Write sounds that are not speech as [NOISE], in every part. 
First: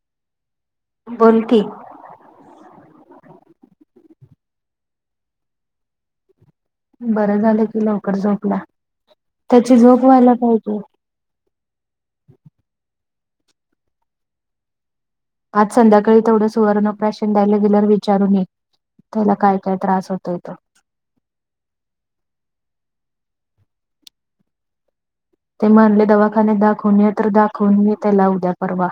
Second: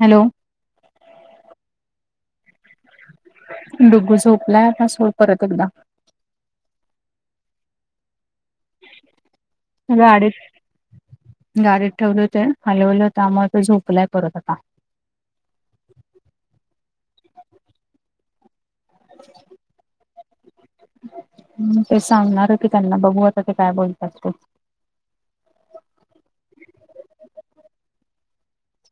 Hello! बोल की! डूग्गू झोपलाय पासो परत एकदा. बरं झालं की लवकर झोपला, त्याची झोप व्हायला गाडीत पाहिजे. गाडीत ठेवले होते हलवल होत त्यामुळं तो झोपलाय परत आता. आज संध्याकाळी तेवढं सुवर्ण प्राशन द्यायला गेल्यावर, विचारून ये त्याला काय, काय त्रास होतोय. तो. हूं ते सांगणार की त्यांना बघू आता ते काय बोलतात ते. ते म्हणले दवाखानेत दाखवून ये तर दाखवून ये त्याला उद्या परवा.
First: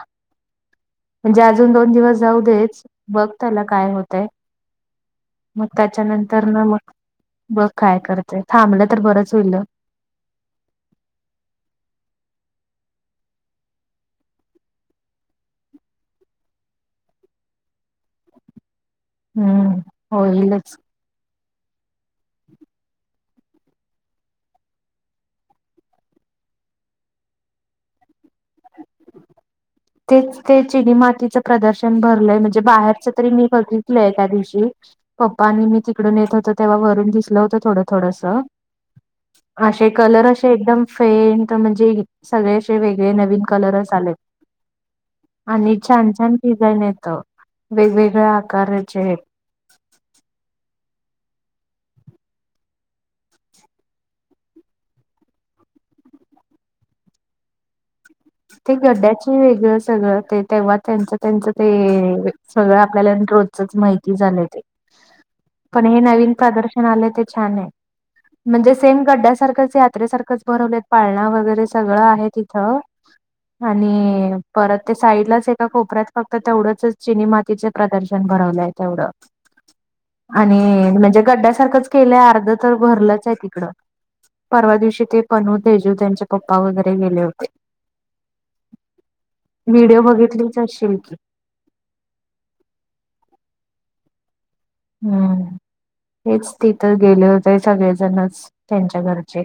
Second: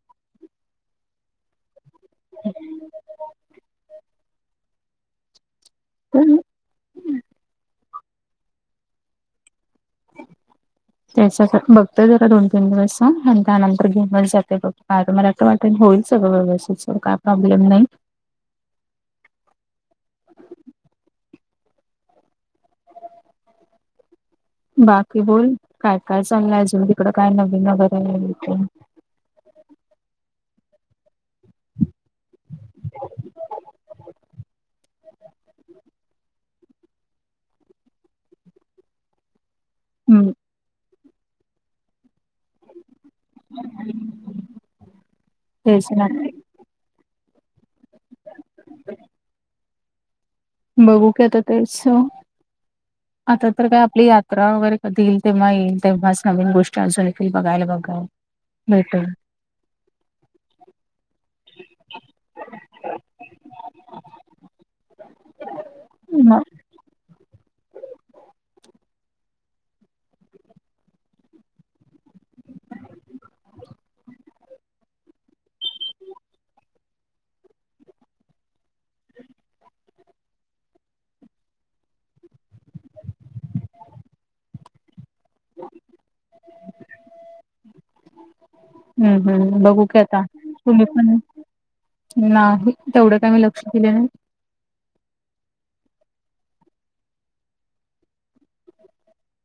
म्हणजे अजून दोन दिवस जाऊ देच, बघ त्याला काय होतय. म ते त्याच्यानंतर ना मग बघ. काय करतय थांबलं तर बरंच होईल अ. [INAUDIBLE] त्याचा त बघतोय जरा दोन तीन दिवस अ, आणि त्यानंतर घिऊनच जाते बघ. का मला असं वाटत होईल सगंळ व्यवस्थीत च काय प्रॉब्लेम नाही. हूं होईलच. हम [INAUDIBLE] बाकी बोल काय काय चालल अजून तिकड काय नवीन वगैरे तेच ते चिनी मातीचं प्रदर्शन भरलंय, म्हणजे बाहेरच तरी मी बघितलंय त्या दिवशी. पप्पा आणि मी तिकडून येत होत, तेव्हा वरून दिसलं होतं थोडं थोडसं. अशे कलर हम्म अशे एकदम फेंन्ट म्हणजे सगळे असे वेगळे नवीन कलरच आले. आणि तेच ना छान छान डिझाईन येत वेगवेगळ्या आकाराचे हे. बघू की आता तेच. [INAUDIBLE] आता तर काय आपली यात्रा वगैरे कधी येईल तेव्हा येईल, तेव्हाच नवीन गोष्टी अजून येतील बघायला बघाय. ती गड्डयाच. तु वेगळं सगळं ते तेव्हा त्यांच, त्यांच, ते सगळं आपल्याला रोजचच माहिती झालंय ते. [INAUDIBLE] पण हे नवीन मग प्रदर्शन आलय ते छान आहे, म्हणजे सेम गड्डयासारखंचं जत्रे सारखंच भरवले पाळणा वगैरे सगळं आहे तीथं. आणि परत त्या साईडलाच एका कोपऱ्यात फक्त तेवढंचच चिनी मातीच प्रदर्शन भरवलंयं तेवढं. आणि म्हणजे गड्डयासारखंच केलंय अर्ध तर भरलंच आहे तीकडं. परवा दिवशी ते पन हो तेजू त्यांचे पप्पा वगैरे गेले होते. हूं हूं बघू क व्हिडिओ आता बघितलीच तुम्ही असशील की. पण नाही तेवढं काय मी लक्ष दिले नही. हूं हेच तिथं गेले होते सगळेजणच त्यांच्या घरचे.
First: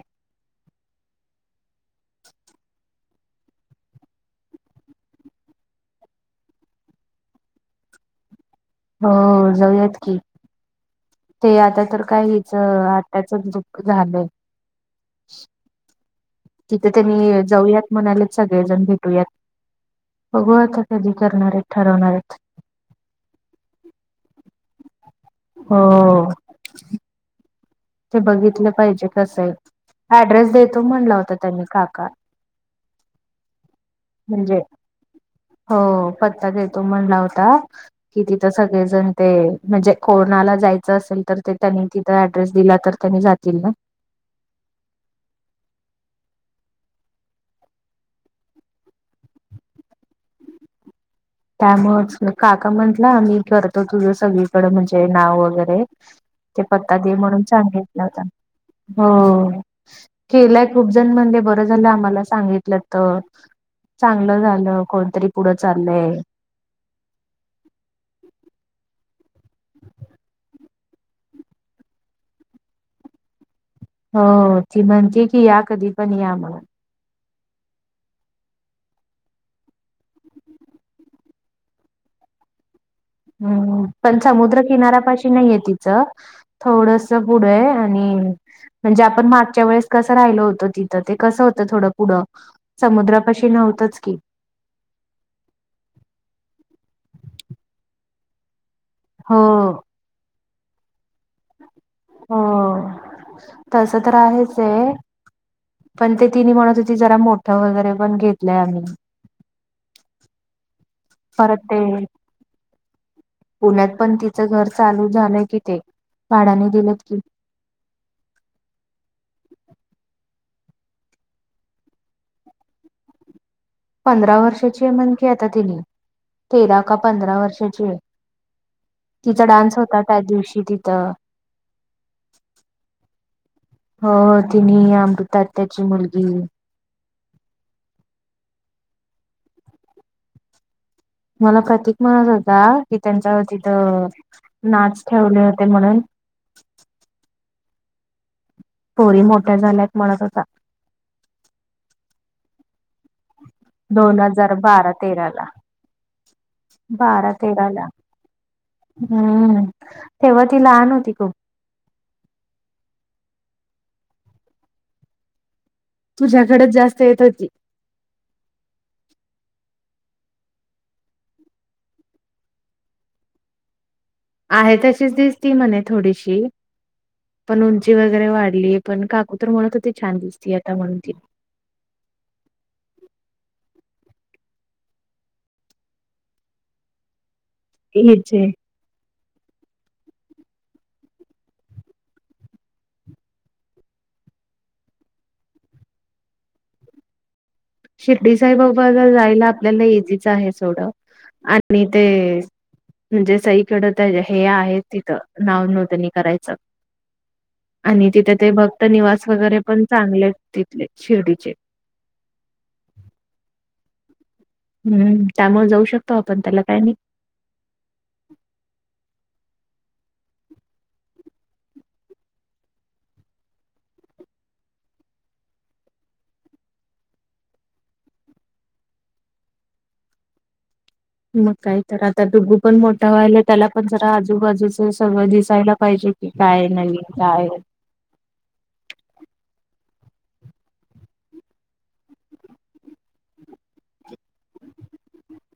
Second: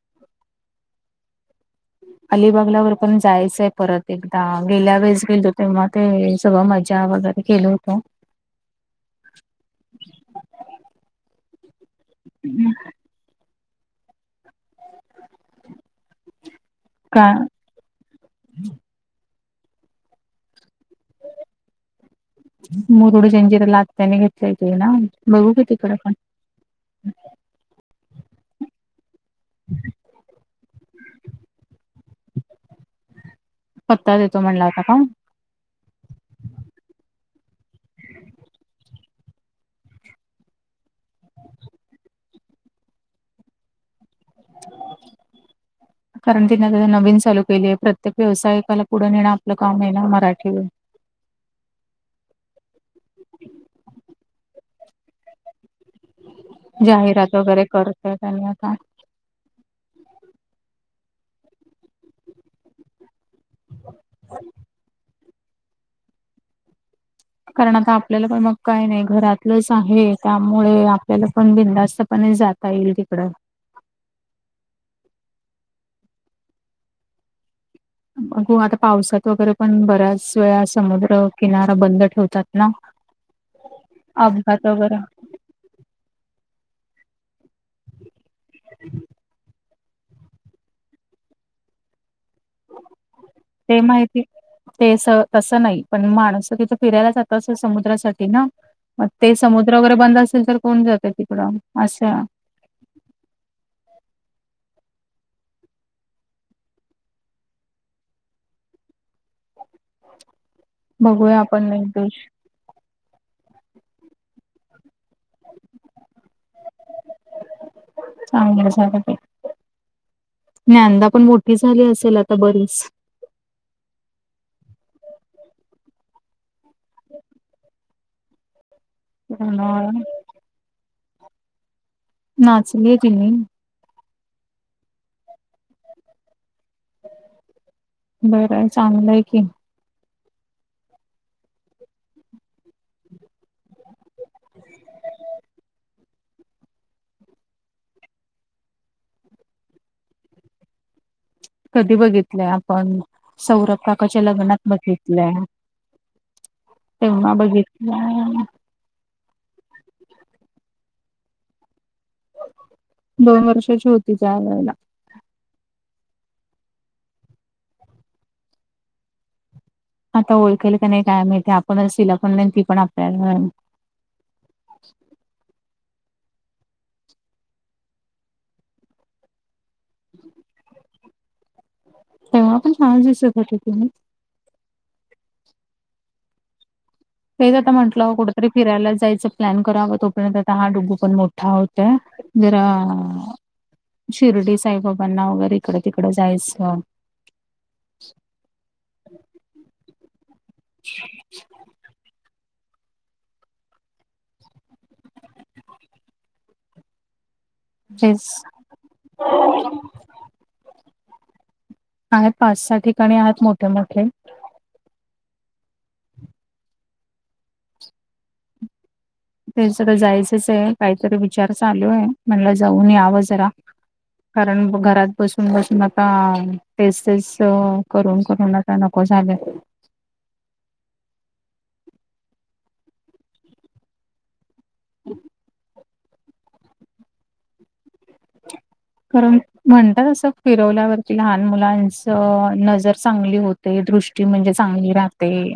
अलिबागलावर पण जायचंय परत एकदा गेल्या वेळेस गेल होते नां ते सगळं मजा बघत. गेलं होतं. हो हो जाऊयात की. ते आता तर काय हीच आत्या चच दुख झालंय. तिथ त का मी जाऊयात. म्हणालेत सगळेजण भेटूयात, बघु आता कधी करणार आहेत ठरवणार आहेत. मुरुड जंजीर्याला आत्यांनी घेतलेे ते ना बघू की तिकडे पण. हो ते बघितल पाहिजे कस हे ऍड्रेस देतो म्हनला होता त्यांनी काका पत्ता देतो म्हणजे म्हणला होता का हो पत्ता देतो म्हणला होता. कि तिथं सगळेजण ते म्हणजे कोनाला जायचं असेल, तर ते त्यांनी तिथं ऍड्रेस दिला तर त्यांनी जातील ना. [INAUDIBLE] कारण तिने तिथे नवीन चालू केली आहे, प्रत्येक व्यावसायिकाला पुढे नेंन आपलं काम आहे ना मराठीवर. त्यामुळेच काका म्हटल, मी करतो तुझं सगळीकडें म्हणजे नाव वगैरे. ते पत्ता दे जाहिरात म्हणून वगैरे छान घेतला करतय होता. त्यांनी आता हो केलाय खूपजण म्हणे ब कसं झाल आम्हाला सांगितलत, चांगल झाल कोणीतरी पुढ चाललंय. कारण आता आपल्याला पण, मग काय नाही घरात लस आहे, त्यामुळे आपल्याला पण बिंदास्तपणे जाता येईल तिकड. हो, ती म्हणते की, या कधी पण या म्हणुन हो आता पावसात वगैरे पण, बऱ्याच वेळा समुद्र किनारा बंद ठेवतात ना. हम्म पण अपघात वगैरे समुद्रकिनाऱ्यापाशी नाहीये तिच थोडस पुढ हाय आणि, म्हणजे आपण मागच्या वेळेस कसं राहिल होत तिथं, ते कस होतं थोड पुढं समुद्रापाशी ते नव्हतंच की माहिती ते अस, तसं नाही, पण माणसं तिथं फिरायला जातात अस समुद्रासाठी ना मग ते हो समुद्र वगैरे बंद असेल तर, कोण जाते तिकडं असं हो तस तर आहेच आहे ये. पण ते तिन म्हणत होती, जरा मोठं वगैरे पण घेतलंय आम्ही अबोध्य [UNINTELLIGIBLE] परत ते पुण्यात पण तिचं घर चालु झाल कि, ते भाड्याने दिलत कि. चांगल झाल बाई. ज्ञानदा पण मोठी झाली असेल आता बरीच पंधरा वर्षाची म्हणखी आता तिनी तेरा का पंधरा वर्षाची आहे. तिचा डान्स होता, त्याच दिवशी तिथं. नाचल ती हो तिने अमृता आत्याची मुलगी बर आहे, चांगलंय की मला प्रतीक म्हणत होता, की त्यांच्यावरतीथ नाच ठेवले होते म्हणून पोरी मोठ्या झाल्यात म्हणत होता. कधी बघितलंय आपण सौरभ दोन काकाच्या हजार लग्नात बारा बघितलंय, तेराला बारा तेव्हा तेराला बघितलंय. हम्म, तेव्हा ती लहान होती खुप. दोन वर्षाची होती त्या वेळेला. तुझ्याकडेच जास्त येत होती. आता ओळखेल का नाही, काय माहीत, आपणच तिला पण नाही, ती पण आपल्या नाही. आहे तशीच दिसते म्हणे थोडीशी. पण उंची वगैरे वाढली, पण काकु तर म्हणत होती छान दिसती आता म्हणुन ती तेव्हा पण छान दिसत होती ती नई.. तेच आता म्हटलं, कुठेतरी हिचे फिरायला जायचं. प्लॅन करावा तो पर्यंत आता हा डुगू पण, मोठा होतोय जरा शिर्डी साईबाबांना वगैरे इकड-तिकड जायच. शिर्डी साईबाबाला जायला आपल्याला इजीच आहे सोड, आणि ते म्हणजे सईकडं त्याज्या हे आहे तिथं, नाव नोंदणी करायचं. आणि तेच तिथ ते भक्त निवास वगैरे पण चांगलेत तिथले, शिर्डीचे. आहेत, पाच सहा ठिकाणे आहेत मोठे मोठे. हम्म त्यामुळ जाऊ शकतो आपण, त्याला काय नई. ते सगळ जायचंच हे, काहीतर विचार चालूय. म्हणल जाऊन यावं जरा. कारण ब घरात बसून बसून आता तेच तेच अ करून करून आ आता नको झालय. मग काय तर आता डुगु पण मोठा व्हायला त्याला पण जरा आजुबाजुच सगळं दिसायला पाहिजे. काय नवीन काय कारण म्हणतात असं फिरवल्यावरती लहान मुलांचं नजर चांगली हो - - ते दृष्टी म्हणजे चांगली राहते.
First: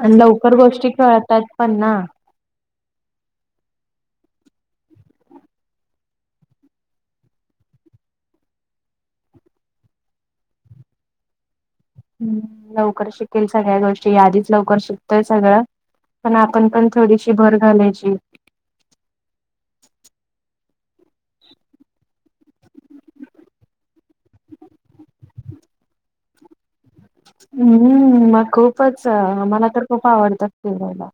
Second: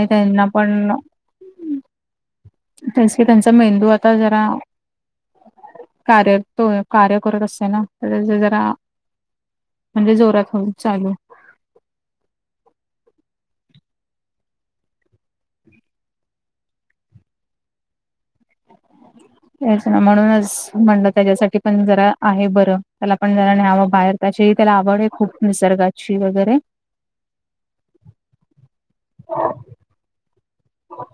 आणि लवकर गोष्टी कळतात पण ना. त्यास की त्यांचा मेंदू आता जरा कार्य तो कार्य करत असतो ना. तर त्याच जरा - - म्हणजे जोरात हळू चालू. हम. लवकर शिकेल सगळ्या गोष्टी आधीच लवकर शिकतोय सगळं पण आपण पण थोडीशी भर घालायची. तेच ना म्हणूनच म्हणलं तेज्यासाठी पण जरा आहे बरं त्याला पण जरा न्ह्यावं बाहेर. त्याचीही त्याला आवडए खूप निसर्गाची वगैरे. हम्म हं. मग खूपच मला तर खूप आवडत फिरायला.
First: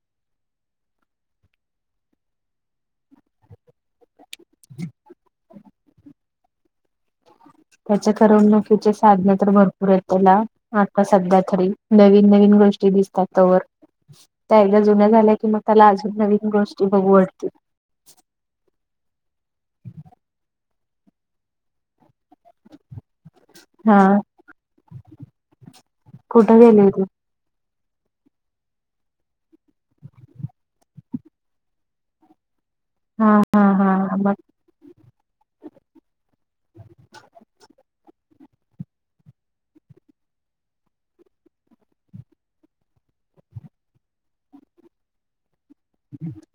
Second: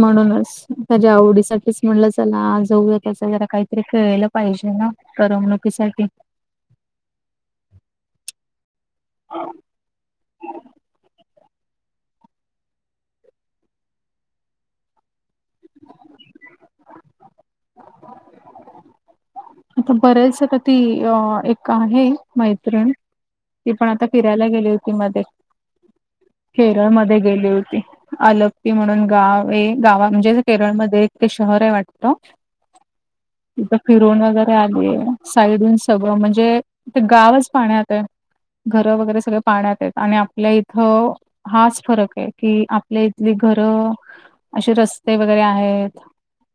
म्हणूनच त्याज्या आवडीसाठीच म्हणलं चला जाऊया तस जरा काही - - ते केल पाहिजे ना करमणुकीसाठी. त्याच्या करमणुकीचे साधन तर भरपूर आहेत त्याला आता सध्या - - तरी नवीन नवीन गोष्टी दिसतात तवर. त्या एकदा जुन्या झाल्या की मग त्याला अजून नवीन गोष्टी बघू वाटतील. इथुन बरेच आता ती अ एक आहे मैत्रिण. ती पण हा आता फिरायला गेली होती मदे. कुठं गेली केरळ होती मदे गेली होती. आलपी म्हणून गाव ए गावा म्हणजे असं केरळमध्ये एक ते शहराय वाटतं. हां. तिथ फिरून वगैरे आलीये. साईडहुन सगळं म्हणजे - - जे ते गावच पाण्यातयं घर वगैरे सगळे पाण्यातेत आणि आपल्या इथ हाच फरक हाय की आपल्या इथली घर, अशी रस्ते वगैरे आहेत. हं अम.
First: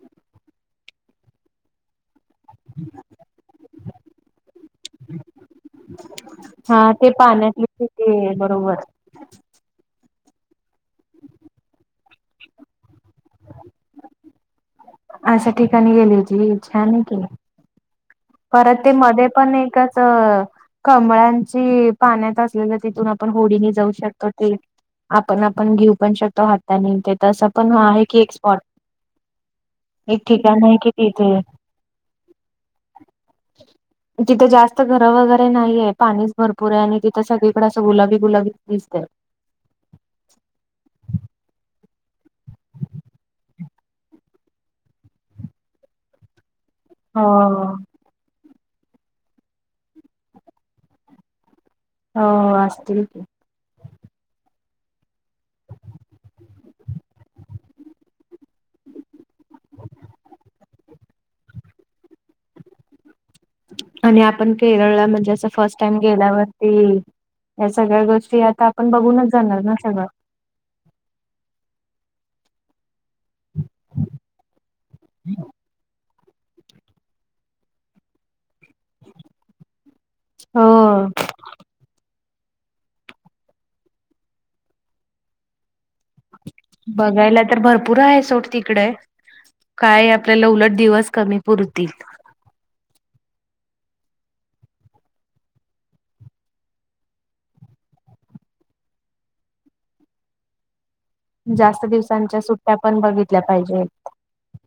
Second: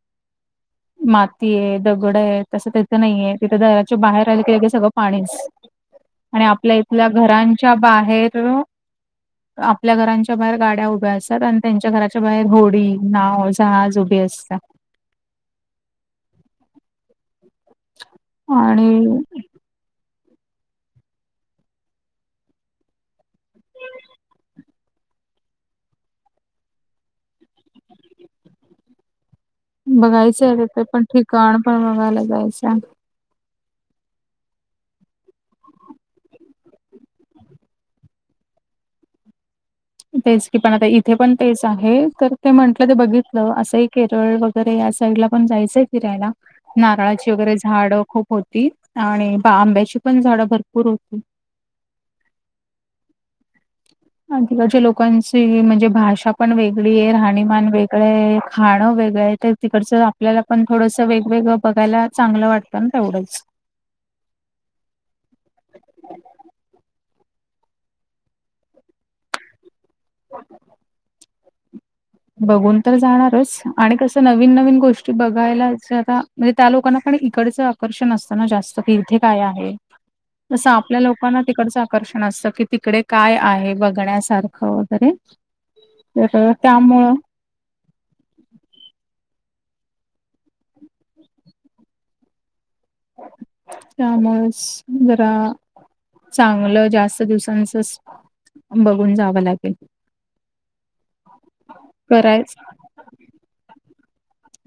माती हे दगड हेत अस असं नाहीये तिथं घराच्या बाहेर आलं की लगेच सगळं पाणीच. आणि आपल्या हा इथल्या ते घरांच्या पाण्यातली ते बाहेर - - बरोबर [UNINTELLIGIBLE] आपल्या घरांच्या बाहेर गाड्या उभ्या असतात आणि त्यांच्या घराच्या बाहेर होडी, नाव, जहाज उभी असत्या. अशा ठिकाणी गेली होती. छान हाय की. परत ते आणि मध्ये पण एक - - त कमळांची पाण्यात असलेल तिथून आपण होडीनी जाऊ शकतो ती - - आपण आपण घेऊ पण शकतो हातानी ते तसं पण आहे की एक स्पॉट. एक बघायचायं ठिकाण आहे ते कि पण तिथे ठिकाण पण बघायला जायचंय. [INAUDIBLE] तिथे जास्त घरं वगैरे नाहीये. पाणीच भरपूर आहे आणि तिथं सगळीकड असं गुलाबी गुलाबी दिसतय. तेच की पण आता इथे पण तेच आहे तर ते म्हंटलं ते बघितलं असंही केरळ बघ - - तर या साईड ला पण जायचंय फिरायला. हो नारळाची वगैरे झाड खूप होती आणि बा आंब्याची पण झाड भरपूर होती. होव असतील की. तिकडच्या लोकांची म्हणजे भाषा पण वेगळी ये राहणीमान वेगळं ये खाणं वेगळं ये, ते तिकडचं आपल्याला पण थोडंसं वेगवेगळं बघायला, चांगलं वाटतं ना तेवढंच. आणि आपण केरळला म्हणजे असं फस्ट टाइम गेल्यावरती या सगळ्या गोष्टी आता आपण बघूनच जाणार न सगळं. बघून तर जाणारच आणि कसं नवीन-नवीन गोष्टी बघायला जरा म्हणजे त्या लोकांना पण इकडचं आकर्षण असतं ना जास्त. इथे काय आहे, तसं आपल्या हो लोकांना तिकडचा आकर्षण असतं की तिकडे काय आहे बघण्यासारखं वगैरे, तर त्यामुळं बघायल्यात तर भरपूर आहे सोड तिकडे काय आपल्याला उलट दिवस कमी पुरतील. त्यामुळेच जरा - - चांगलं जास्त दिवसांचच बघून जावं लागेल. जास्त दिवसांच्या कराय सुट्टया पण बघितल्या पाहिजेत.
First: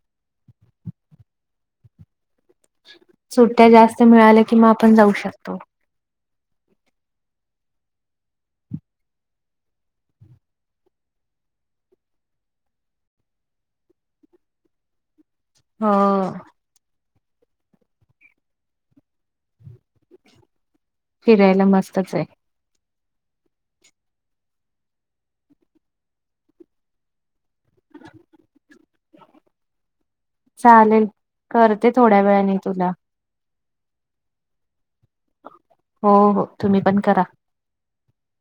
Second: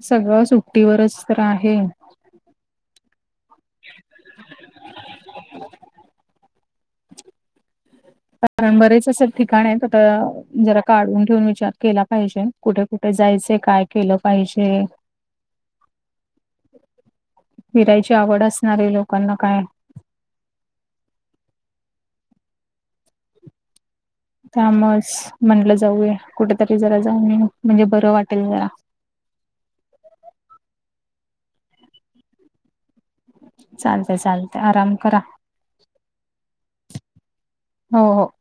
सगळं सुट्टीवरच तर आहे. सुट्ट्या जास्त मिळाल्या की, म् आपण जाऊ शकतो. कारण बरेच असे ठिकाण आहेत, आता जरा काढून ठेऊन विचार केला पाहिजे. कुठे कुठे जायचे, काय केलं पाहिजे? हां. फिरायची आवड असणाऱ्या लोकांना काय फिरायला मस्तच आहे. त्यामुळंच, म्हणलं जाऊया, कुठेतरी जरा जाऊन येऊ, म्हणजे बरं वाटेल जरा. चालेल, करते थोड्या वेळाने तुला. चालतंय चालतंय आराम करा. हो हो, तुम्ही पण करा. हो हो.